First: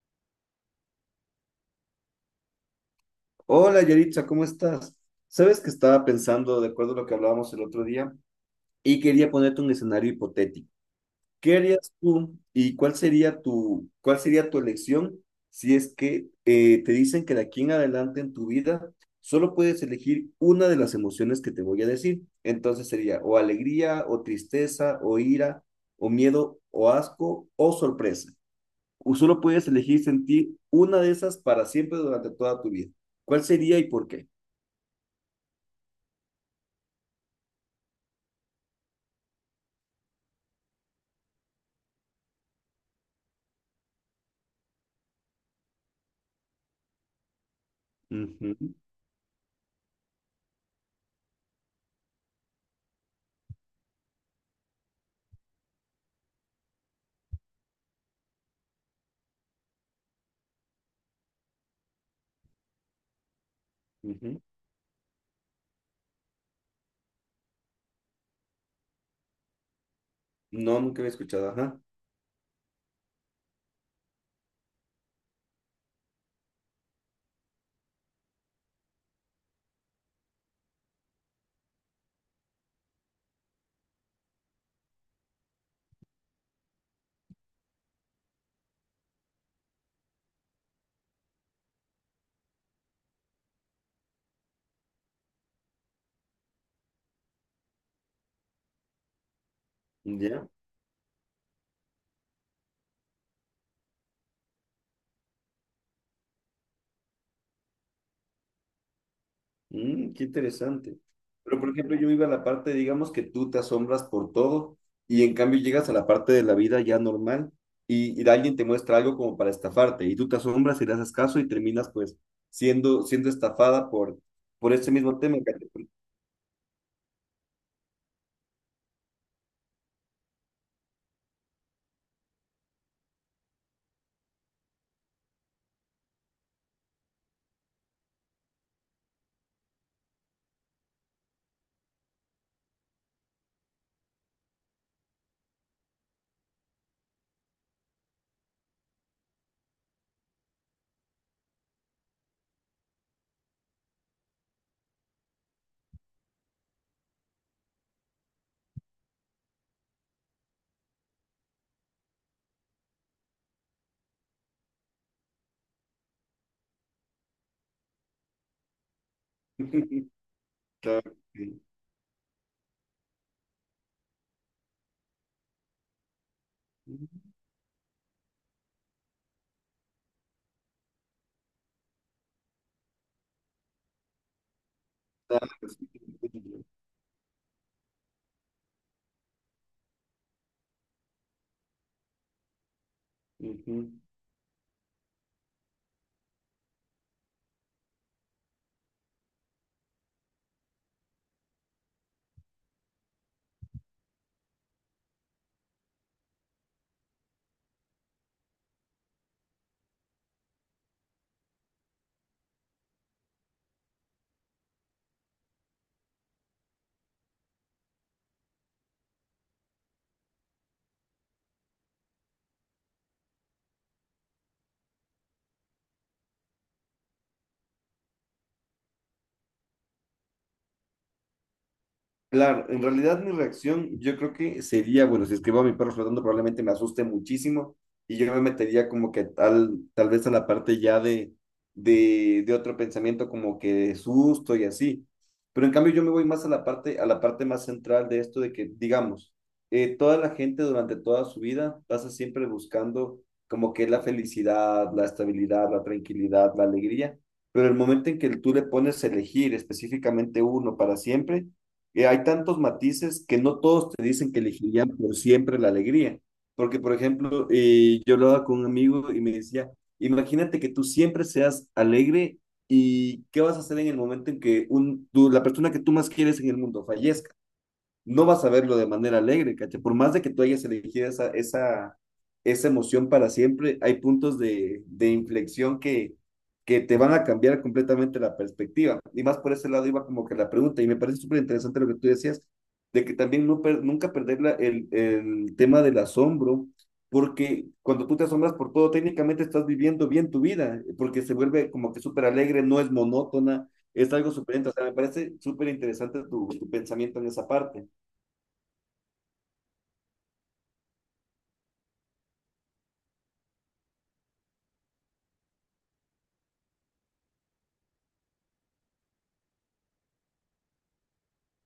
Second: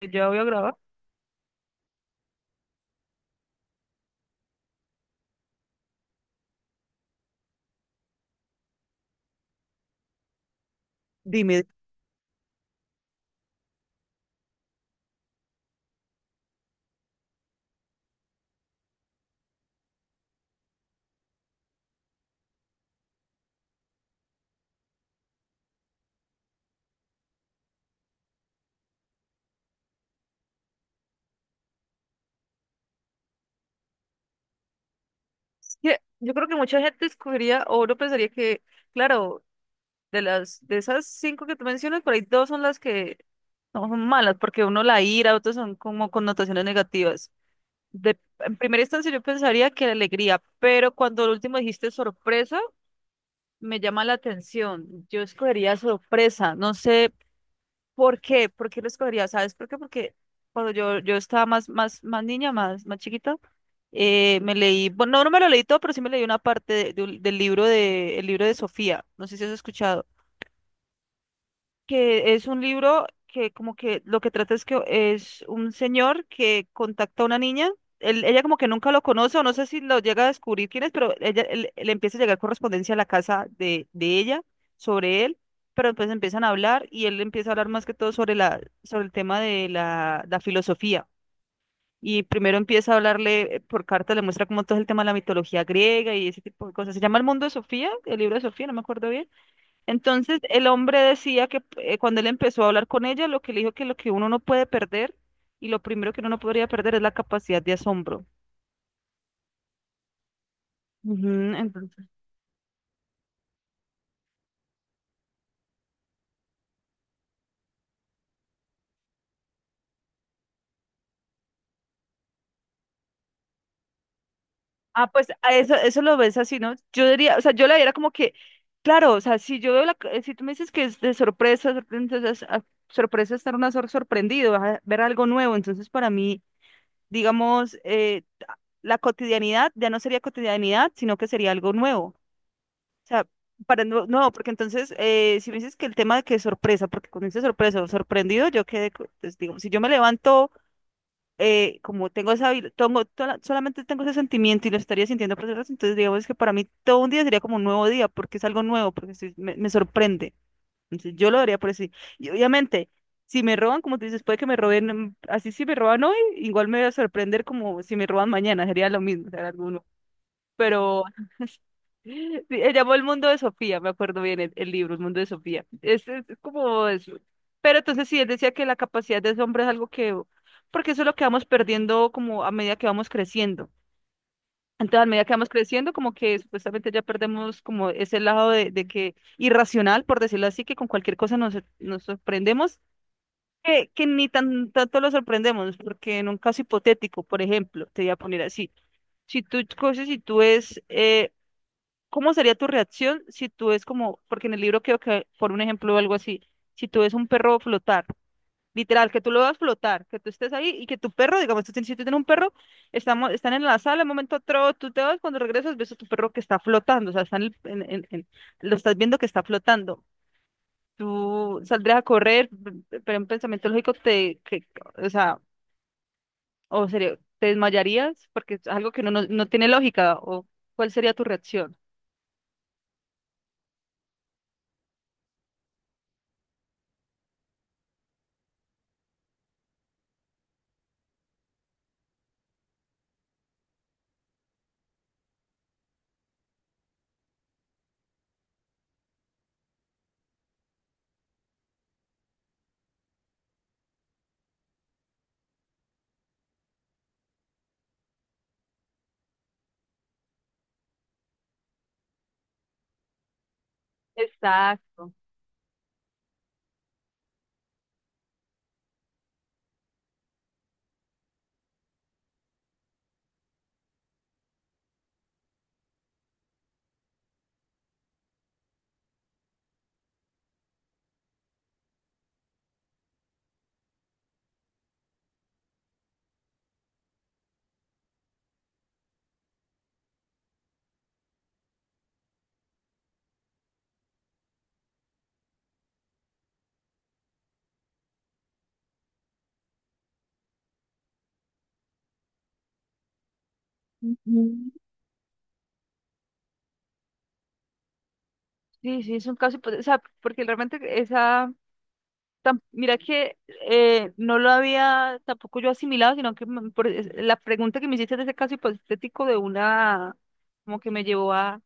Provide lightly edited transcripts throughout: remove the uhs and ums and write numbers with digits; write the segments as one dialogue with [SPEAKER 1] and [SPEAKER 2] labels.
[SPEAKER 1] Yo había grabado.
[SPEAKER 2] Hola Yaritza, ¿cómo estás? Sabes que estaba pensando, de acuerdo a lo que hablábamos el otro día, y quería ponerte un escenario hipotético. ¿Qué
[SPEAKER 1] Dime.
[SPEAKER 2] harías tú y cuál sería tu elección si es que te dicen que de aquí en adelante en tu vida solo puedes elegir una de las emociones que te voy a decir? Entonces sería o alegría, o tristeza, o ira, o miedo, o asco, o sorpresa. O solo puedes elegir sentir una de esas para siempre durante toda tu vida. ¿Cuál sería y por qué?
[SPEAKER 1] Es que yo creo que mucha gente escogería o uno pensaría que, claro, de esas cinco que tú mencionas, por ahí dos son las que no son malas, porque uno la ira, otros son como connotaciones negativas. De, en
[SPEAKER 2] Ujú,
[SPEAKER 1] primera instancia yo pensaría que la alegría, pero cuando el último dijiste sorpresa, me llama la atención. Yo escogería sorpresa, no sé por qué lo escogería, ¿sabes por qué? Porque cuando yo estaba más, más, más niña, más, más chiquita.
[SPEAKER 2] ujú.
[SPEAKER 1] Me leí, bueno, no, no me lo leí todo, pero sí me leí una parte del libro de, el libro de Sofía, no sé si has escuchado,
[SPEAKER 2] No, nunca había escuchado, ajá.
[SPEAKER 1] que es un libro que como que lo que trata es que es un señor que contacta a una niña, ella como que nunca lo conoce o no sé si lo llega a descubrir quién es, pero ella, le empieza a llegar correspondencia a la casa de ella sobre él, pero después empiezan a hablar y él empieza a hablar más que todo sobre la, sobre el tema de la filosofía y primero empieza a hablarle por carta, le muestra como todo el tema de la mitología griega y ese tipo de cosas. Se llama El Mundo de Sofía, el libro de Sofía, no me acuerdo bien. Entonces,
[SPEAKER 2] Ya.
[SPEAKER 1] el hombre decía que cuando él empezó a hablar con ella, lo que le dijo que lo que uno no puede perder y lo primero que uno no podría perder es la capacidad de asombro.
[SPEAKER 2] Mm, qué interesante.
[SPEAKER 1] Ujú,
[SPEAKER 2] Pero, por ejemplo,
[SPEAKER 1] entonces.
[SPEAKER 2] yo iba a la parte, digamos que tú te asombras por todo y en cambio llegas a la parte de la vida ya normal y alguien te muestra algo como para estafarte y tú te asombras y le haces caso y terminas pues siendo estafada por ese
[SPEAKER 1] Ah,
[SPEAKER 2] mismo
[SPEAKER 1] pues
[SPEAKER 2] tema.
[SPEAKER 1] a eso, eso lo ves así, ¿no? Yo diría, o sea, yo la era como que, claro, o sea, si yo veo la, si tú me dices que es de sorpresa, entonces, ah, sorpresa es estar una sorprendido, ah, ver algo nuevo, entonces para mí digamos, la cotidianidad ya no sería cotidianidad, sino que sería algo nuevo. O sea, para no, no, porque entonces, si me dices que el tema de que es sorpresa, porque cuando dices sorpresa o sorprendido, yo quedé, pues, digamos, si yo me levanto, como tengo esa, tengo, solamente tengo ese sentimiento y lo estaría sintiendo por horas, entonces digamos que para mí todo un día sería como un nuevo día, porque es algo nuevo, porque me sorprende. Entonces, yo lo daría por así. Y obviamente, si me roban, como tú dices, puede que me roben, así si me roban hoy, igual me voy a sorprender como si me roban mañana, sería lo mismo, será alguno.
[SPEAKER 2] Claro
[SPEAKER 1] Pero
[SPEAKER 2] que sí.
[SPEAKER 1] sí, se llamó El Mundo de Sofía, me acuerdo bien el libro, El Mundo de Sofía. Es como eso. Pero entonces sí, él decía que la capacidad de asombro es algo que, porque eso es lo que vamos perdiendo como a medida que vamos creciendo. Entonces, a medida que
[SPEAKER 2] Claro
[SPEAKER 1] vamos
[SPEAKER 2] que sí.
[SPEAKER 1] creciendo, como que supuestamente ya perdemos como ese lado de que irracional, por decirlo así, que con cualquier cosa nos, nos sorprendemos
[SPEAKER 2] Ujú.
[SPEAKER 1] que ni tan, tanto lo sorprendemos, porque en un caso hipotético, por ejemplo, te voy a poner así, si tú coges y tú es, ¿cómo sería tu reacción si tú es como, porque en el libro creo que, por un ejemplo o algo así, si tú ves un perro flotar, literal, que tú lo veas flotar, que tú estés ahí y que tu perro, digamos, tú tienes, si tú tienes un perro, estamos, están en la sala, un momento otro, tú te vas, cuando regresas ves a tu perro que está flotando, o sea, está en el- en- lo estás viendo que está flotando, tú saldrías a correr, pero un pensamiento lógico te, que, o sea, o sería, te desmayarías porque es algo que no, no, no tiene lógica, o cuál sería tu reacción.
[SPEAKER 2] Claro, en realidad mi reacción yo creo que sería, bueno, si escribo a mi perro flotando probablemente me asuste muchísimo y yo me metería como que tal vez a la parte ya de otro pensamiento como que de susto y así. Pero en cambio yo me voy más a la parte más central de esto de que, digamos, toda la gente durante toda su vida pasa siempre buscando como que la felicidad, la estabilidad, la tranquilidad, la alegría, pero el momento en que tú le pones a elegir específicamente uno para siempre, hay tantos matices que no todos te dicen que elegirían
[SPEAKER 1] Exacto.
[SPEAKER 2] por siempre la alegría. Porque, por ejemplo, yo hablaba con un amigo y me decía, imagínate que tú siempre seas alegre y qué vas a hacer en el momento en que la persona que tú más quieres en el mundo fallezca no vas a verlo de manera alegre, ¿cachai? Por más de que tú hayas elegido esa emoción para siempre, hay puntos de inflexión que te van a cambiar completamente la perspectiva. Y más por ese lado iba como que la pregunta, y me parece súper interesante lo que tú decías, de que también nunca perder el tema del asombro, porque cuando tú te asombras por todo, técnicamente estás viviendo bien tu vida, porque se vuelve como que súper alegre, no es monótona, es algo
[SPEAKER 1] Ujú.
[SPEAKER 2] súper, o sea, me parece súper interesante tu pensamiento en esa parte.
[SPEAKER 1] Sí, sí, es un caso, hipotético, o sea, porque realmente esa, mira que no lo había tampoco yo asimilado, sino que la pregunta que me hiciste de ese caso hipotético de una, como que me llevó a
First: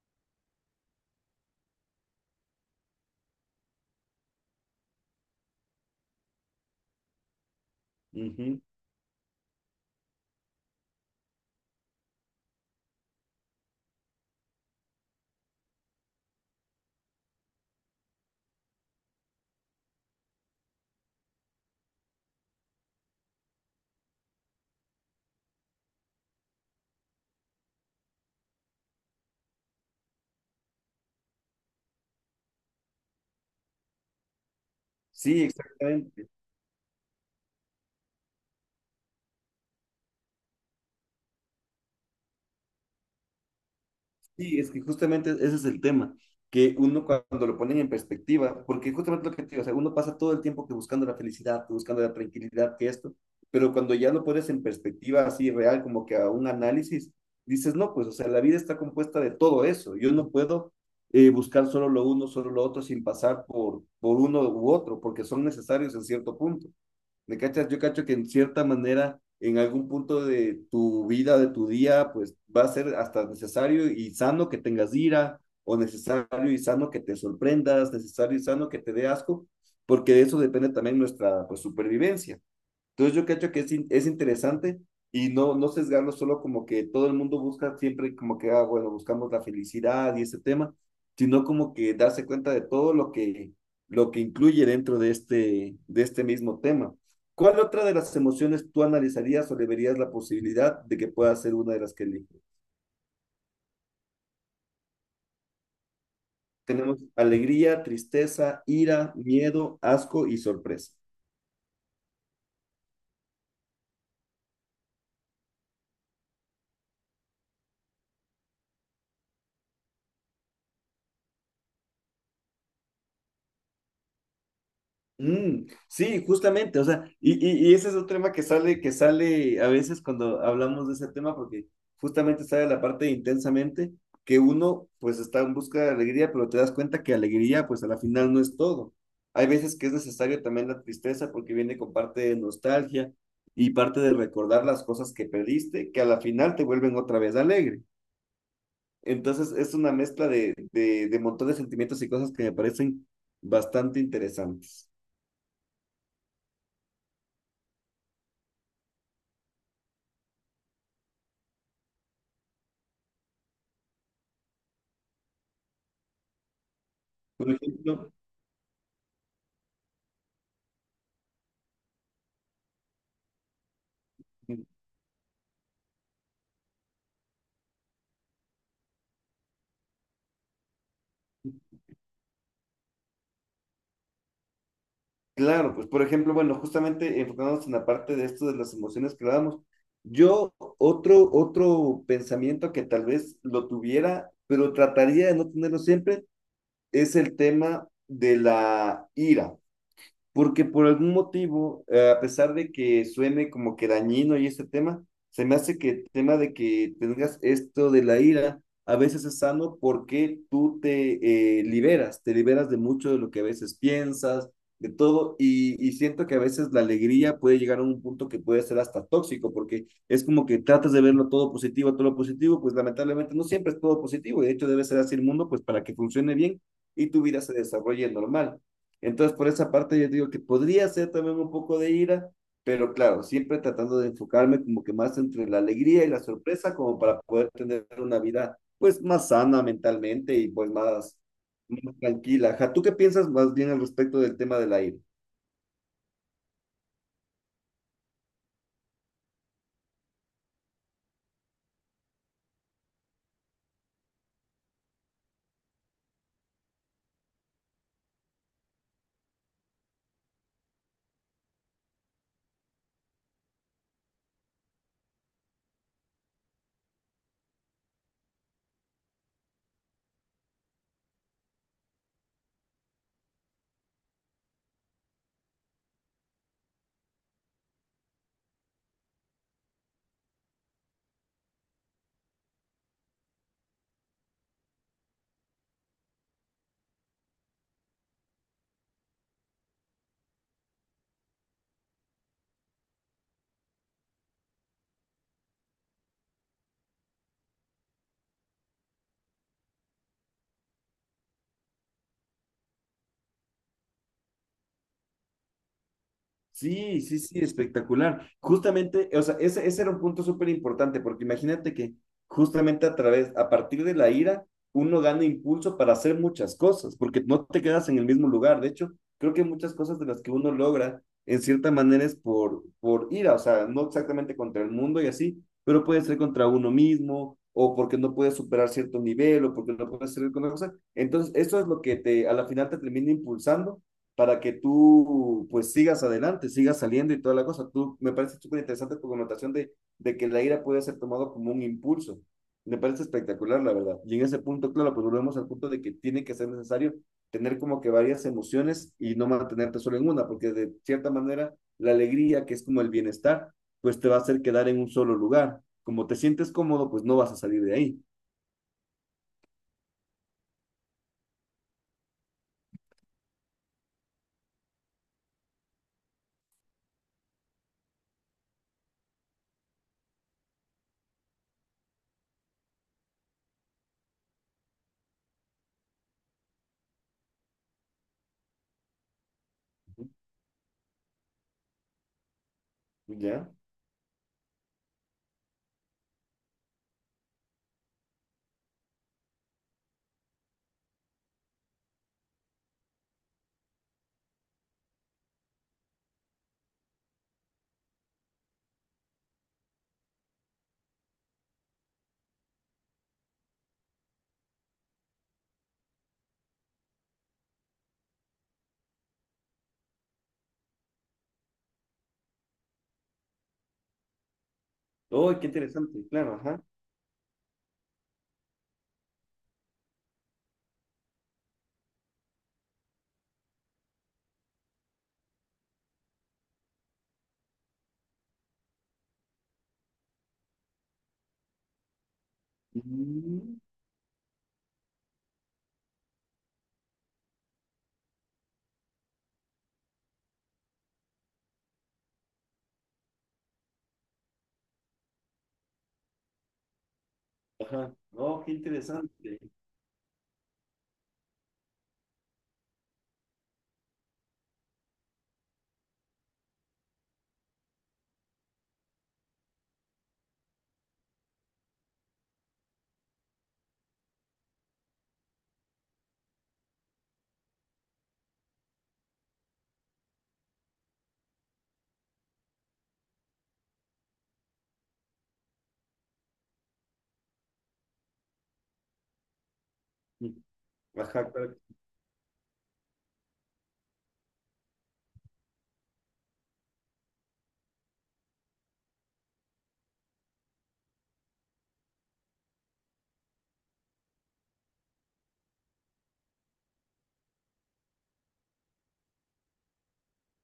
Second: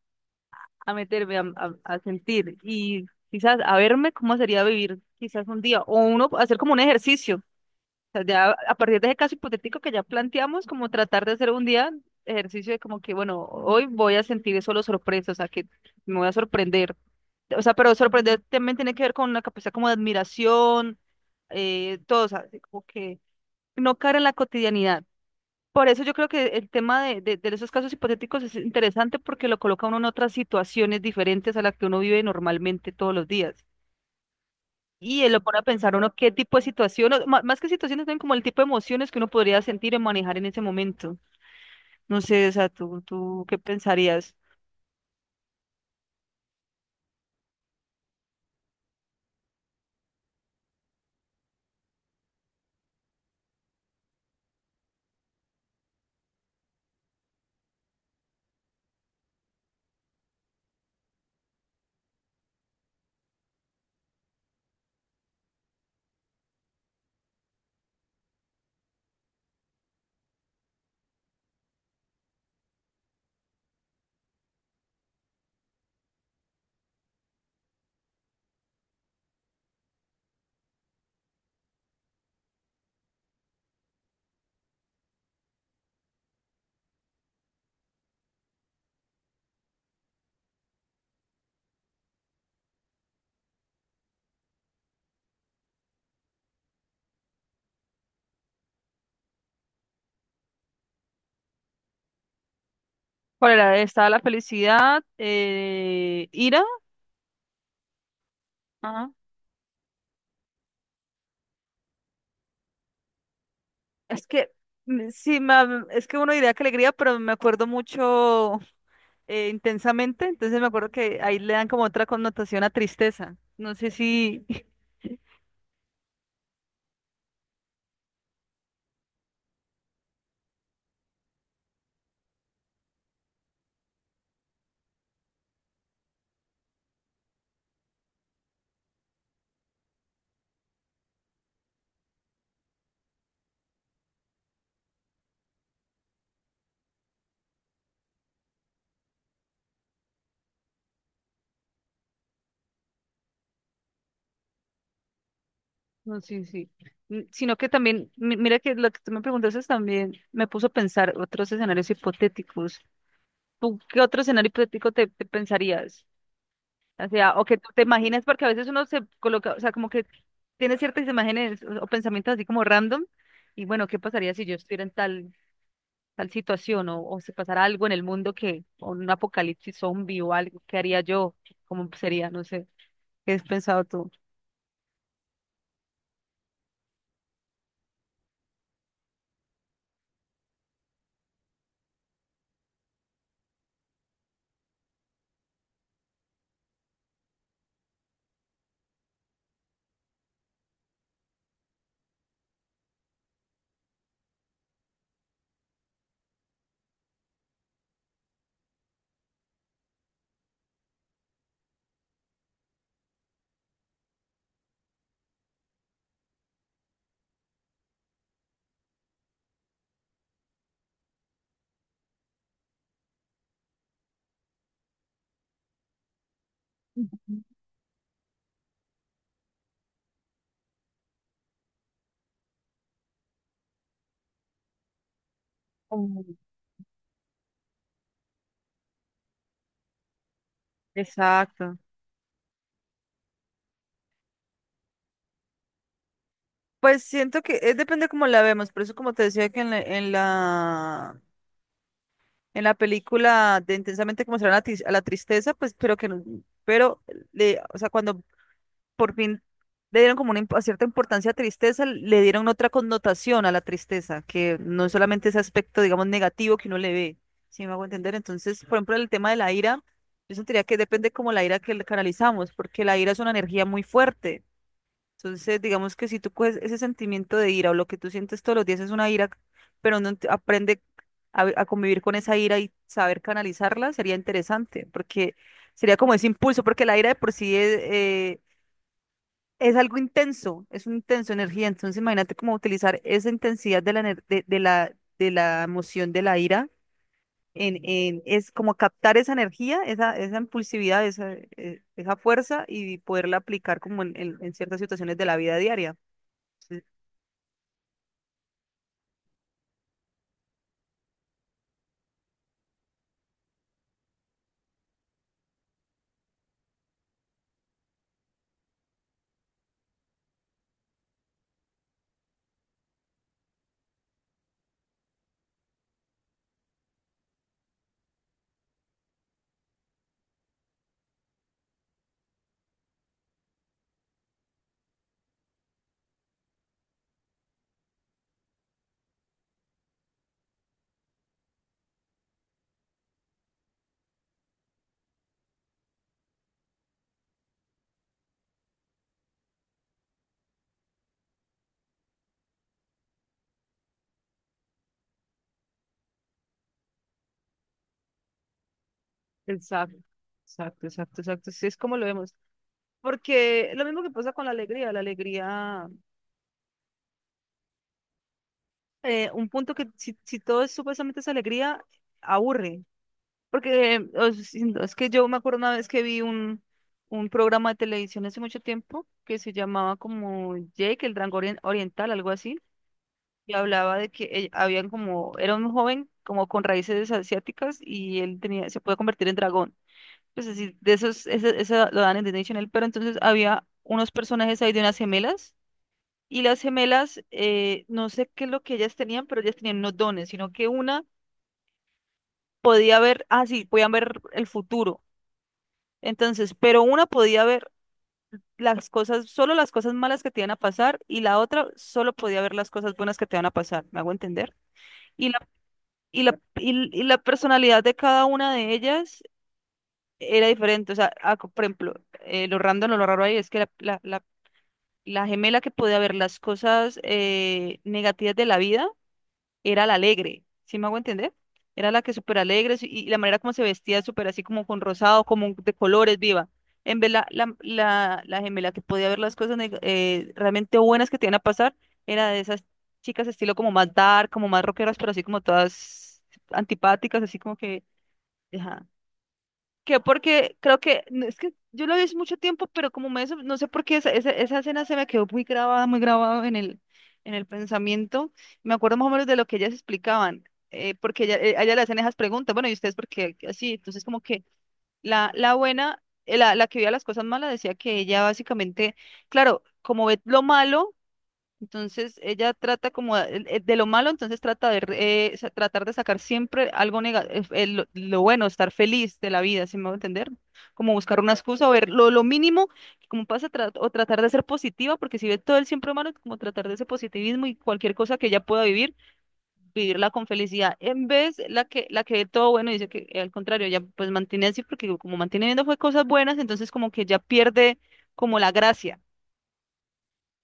[SPEAKER 1] meterme, a sentir y quizás a verme cómo sería vivir quizás un día o uno hacer como un ejercicio. O sea, ya
[SPEAKER 2] Ujú.
[SPEAKER 1] a partir de ese caso hipotético que ya planteamos, como tratar de hacer un día ejercicio de como que, bueno, hoy voy a sentir solo sorpresa, o sea, que me voy a sorprender. O sea, pero sorprender también tiene que ver con una capacidad como de admiración, todo, o sea, como que no caer en la cotidianidad, por eso yo creo que el tema de esos casos hipotéticos es interesante porque lo coloca uno en otras situaciones diferentes a las que uno vive normalmente todos los días. Y él lo
[SPEAKER 2] Sí,
[SPEAKER 1] pone a pensar uno
[SPEAKER 2] exactamente.
[SPEAKER 1] qué tipo de situación, o más que situaciones, también como el tipo de emociones que uno podría sentir y manejar en ese momento. No sé, o sea, ¿tú qué pensarías?
[SPEAKER 2] Sí, es que justamente ese es el tema, que uno cuando lo ponen en perspectiva, porque justamente lo que te digo, o sea, uno pasa todo el tiempo que buscando la felicidad, que buscando la tranquilidad, que esto, pero cuando ya lo pones en perspectiva así real, como que a un análisis, dices, no, pues, o sea, la vida está compuesta de todo eso, yo no puedo buscar solo lo uno, solo lo otro, sin pasar por uno u otro, porque son necesarios en cierto punto. ¿Me cachas? Yo cacho que en cierta manera, en algún punto de tu vida, de tu día, pues va a ser hasta necesario y sano que tengas ira, o necesario y sano que te sorprendas, necesario y sano que te dé asco, porque de eso depende también nuestra pues, supervivencia. Entonces yo creo que es interesante y no, no sesgarlo solo como que todo el mundo busca siempre como que, ah, bueno, buscamos la felicidad y ese tema, sino como que darse cuenta de todo lo que incluye dentro de este mismo tema. ¿Cuál otra de las emociones tú analizarías o le verías la posibilidad de que pueda ser una de las que elijo?
[SPEAKER 1] ¿Cuál era? ¿Estaba la felicidad? ¿Ira?
[SPEAKER 2] Tenemos alegría, tristeza, ira,
[SPEAKER 1] Ajá.
[SPEAKER 2] miedo, asco y sorpresa.
[SPEAKER 1] Es que sí, es que uno diría que alegría, pero me acuerdo mucho intensamente, entonces me acuerdo que ahí le dan como otra connotación a tristeza. No sé si,
[SPEAKER 2] Mm, sí, justamente, o sea, y ese es otro tema que sale a veces cuando hablamos de ese tema, porque justamente sale la parte de intensamente, que uno pues está en busca de alegría, pero te das cuenta que alegría pues a la final no es todo. Hay veces que es necesario también la tristeza porque viene con parte de nostalgia y parte de recordar las cosas que perdiste, que a la final te vuelven otra vez alegre. Entonces es una mezcla de montón de sentimientos y cosas que me parecen bastante interesantes.
[SPEAKER 1] no sé si, sino que también, mira que lo que tú me preguntaste también me puso a pensar otros escenarios hipotéticos. ¿Tú qué otro escenario hipotético te pensarías? O sea, o
[SPEAKER 2] Por
[SPEAKER 1] que tú te
[SPEAKER 2] ejemplo,
[SPEAKER 1] imaginas, porque a veces uno se coloca, o sea, como que tiene ciertas imágenes o pensamientos así como random, y bueno, ¿qué pasaría si yo estuviera en tal situación o si pasara algo en el mundo que, o un apocalipsis zombie o algo, ¿qué haría yo? ¿Cómo sería? No sé, ¿qué has pensado tú?
[SPEAKER 2] claro, pues por ejemplo, bueno, justamente enfocándonos en la parte de esto de las emociones que dábamos, otro pensamiento que tal vez lo tuviera, pero trataría de no tenerlo siempre, es el tema de la ira. Porque por algún motivo, a pesar de que suene como que dañino y este tema, se me hace que el tema de que tengas esto de la ira a veces es sano porque tú te liberas, te liberas de mucho de lo que a veces piensas, de todo, y siento que a veces la alegría puede llegar a un punto que puede ser hasta tóxico, porque es como que tratas de verlo todo positivo, todo lo positivo, pues lamentablemente no siempre es todo positivo, y de hecho debe ser así el mundo, pues para que funcione bien y tu vida se desarrolle normal. Entonces, por esa parte yo digo que podría ser también un poco de ira, pero claro, siempre tratando de enfocarme como que más entre la alegría y la
[SPEAKER 1] Mm,
[SPEAKER 2] sorpresa, como para poder tener una vida pues más sana mentalmente y pues más,
[SPEAKER 1] exacto.
[SPEAKER 2] más tranquila. Ajá, ¿tú qué piensas más bien al respecto del tema de la ira?
[SPEAKER 1] Pues siento que es depende cómo la vemos, por eso como te decía que en la película de Intensamente como será la, la tristeza, pues pero que no, pero le, o sea, cuando por fin le dieron como una cierta importancia a tristeza, le dieron otra connotación a la tristeza, que no es solamente ese aspecto, digamos, negativo que uno le ve, si me hago entender. Entonces, por ejemplo, el tema de la ira, yo sentiría que depende como la ira que le canalizamos, porque la ira es una energía muy fuerte. Entonces, digamos que si tú coges ese sentimiento de ira o lo que tú sientes todos los días es una ira, pero no aprende a convivir con esa ira y saber canalizarla, sería interesante, porque sería como ese impulso, porque la ira de por sí es algo intenso, es una intensa energía. Entonces, imagínate cómo utilizar esa intensidad de la, de la emoción de la ira en, es como captar esa energía, esa impulsividad, esa, esa fuerza y poderla aplicar como en, en ciertas situaciones de la vida diaria. Sí,
[SPEAKER 2] Sí, sí, sí, espectacular. Justamente, o sea, ese era un punto súper importante, porque imagínate que justamente a través, a partir de la ira, uno gana impulso para hacer muchas cosas, porque no te quedas en el mismo lugar. De hecho, creo que muchas cosas de las que uno logra, en cierta manera, es por ira, o sea, no exactamente contra el mundo y así, pero puede ser contra uno mismo, o porque no puedes superar cierto nivel, o porque no puedes hacer con otra cosa. Entonces, eso es lo que te, a la final te termina impulsando para que tú pues sigas adelante, sigas saliendo y toda la cosa. Tú, me parece súper interesante tu connotación de que la ira puede ser tomado como un impulso. Me parece espectacular, la verdad. Y en ese punto, claro, pues volvemos al punto de que tiene que ser necesario tener como que varias emociones y no mantenerte solo en una, porque de cierta manera la alegría, que es como el bienestar, pues te va a hacer quedar en un solo lugar. Como te sientes cómodo, pues no vas a salir de ahí.
[SPEAKER 1] exacto, exacto, exacto, exacto. Sí, es como lo vemos. Porque lo mismo que pasa con la alegría, un punto que si, si todo es supuestamente es alegría, aburre. Porque o si no, es que yo me acuerdo una vez que vi un programa de televisión hace mucho tiempo que se llamaba
[SPEAKER 2] Ujú.
[SPEAKER 1] como Jake, el Dragón Oriental, algo así,
[SPEAKER 2] ¿Ya?
[SPEAKER 1] y hablaba de que habían como, era un joven como con raíces asiáticas y él tenía, se puede convertir en dragón. Pues así, de esos, ese lo dan en Disney Channel, pero entonces había unos personajes ahí de unas gemelas, y las gemelas, no sé qué es lo que ellas tenían, pero ellas tenían unos dones, sino que una podía ver, ah, sí, podían ver el futuro. Entonces, pero una podía ver las cosas, solo las cosas malas que te iban a pasar y la otra solo podía ver las cosas buenas que te van a pasar, ¿me hago entender? Y
[SPEAKER 2] Oh, qué
[SPEAKER 1] la,
[SPEAKER 2] interesante,
[SPEAKER 1] y
[SPEAKER 2] claro,
[SPEAKER 1] la,
[SPEAKER 2] ajá.
[SPEAKER 1] y, y la personalidad de cada una de ellas era diferente, o sea, ah, por ejemplo, lo random o lo raro ahí es que la gemela que podía ver las cosas negativas de la vida, era la alegre, ¿sí me hago entender? Era la que súper alegre sí, y la manera como
[SPEAKER 2] Mm,
[SPEAKER 1] se vestía súper así como con rosado, como de colores viva. En vez la gemela que podía ver las cosas realmente buenas que te iban a pasar, era de esas chicas estilo como más dark, como más rockeras, pero así como todas antipáticas, así como que,
[SPEAKER 2] ajá. Oh, qué
[SPEAKER 1] ajá,
[SPEAKER 2] interesante.
[SPEAKER 1] que porque creo que, no, es que yo lo vi hace mucho tiempo, pero como me, no sé por qué esa escena se me quedó muy grabada en el pensamiento. Me acuerdo más o menos de lo que ellas explicaban, porque ella, a ella le hacen esas preguntas, bueno, ¿y ustedes por qué así? Entonces como que la buena, la que veía las cosas malas decía que ella básicamente, claro, como ve lo malo. Entonces ella trata como de lo malo, entonces trata de tratar de sacar siempre algo negativo, lo bueno, estar feliz de la vida, si me va a entender. Como buscar
[SPEAKER 2] Ajá,
[SPEAKER 1] una
[SPEAKER 2] claro.
[SPEAKER 1] excusa o ver lo mínimo, como pasa, o tratar de ser positiva, porque si ve todo el siempre malo, como tratar de ese positivismo y cualquier cosa que ella pueda vivir, vivirla con felicidad. En vez la que ve todo bueno, dice que al contrario, ella pues mantiene así, porque como mantiene viendo fue cosas buenas, entonces como que ya pierde como la gracia.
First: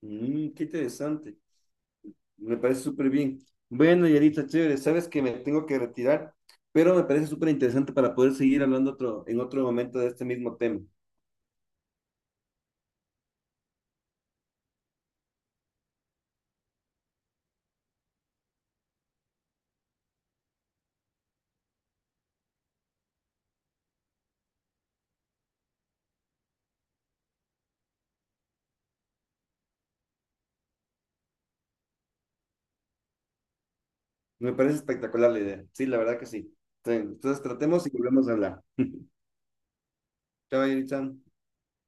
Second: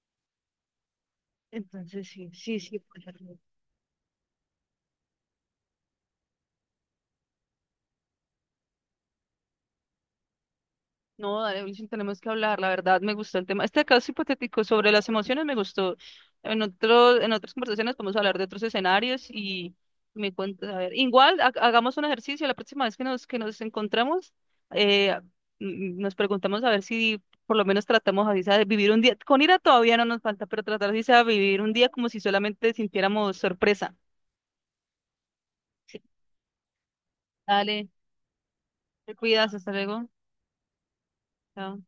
[SPEAKER 2] Mm, qué interesante.
[SPEAKER 1] Entonces sí,
[SPEAKER 2] Me
[SPEAKER 1] sí, sí,
[SPEAKER 2] parece
[SPEAKER 1] puede
[SPEAKER 2] súper
[SPEAKER 1] ser.
[SPEAKER 2] bien. Bueno, Yarita, chévere, sabes que me tengo que retirar, pero me parece súper interesante para poder seguir hablando otro, en otro momento de este mismo tema.
[SPEAKER 1] No, dale, Wilson, tenemos que hablar. La verdad, me gustó el tema. Este caso hipotético sobre las emociones me gustó. En otro, en otras conversaciones podemos hablar de otros escenarios y me cuentas. A ver, igual hagamos un ejercicio. La próxima vez que nos encontramos, eh, nos preguntamos a ver si por lo menos tratamos así sea de vivir un día. Con ira todavía no nos falta, pero tratar así sea de vivir un día como si solamente sintiéramos sorpresa.
[SPEAKER 2] Me parece espectacular la idea. Sí, la
[SPEAKER 1] Sí.
[SPEAKER 2] verdad que sí. Entonces, tratemos
[SPEAKER 1] Dale,
[SPEAKER 2] y volvemos a hablar.
[SPEAKER 1] te cuidas, hasta luego.
[SPEAKER 2] Chao, Yarita.
[SPEAKER 1] Chao.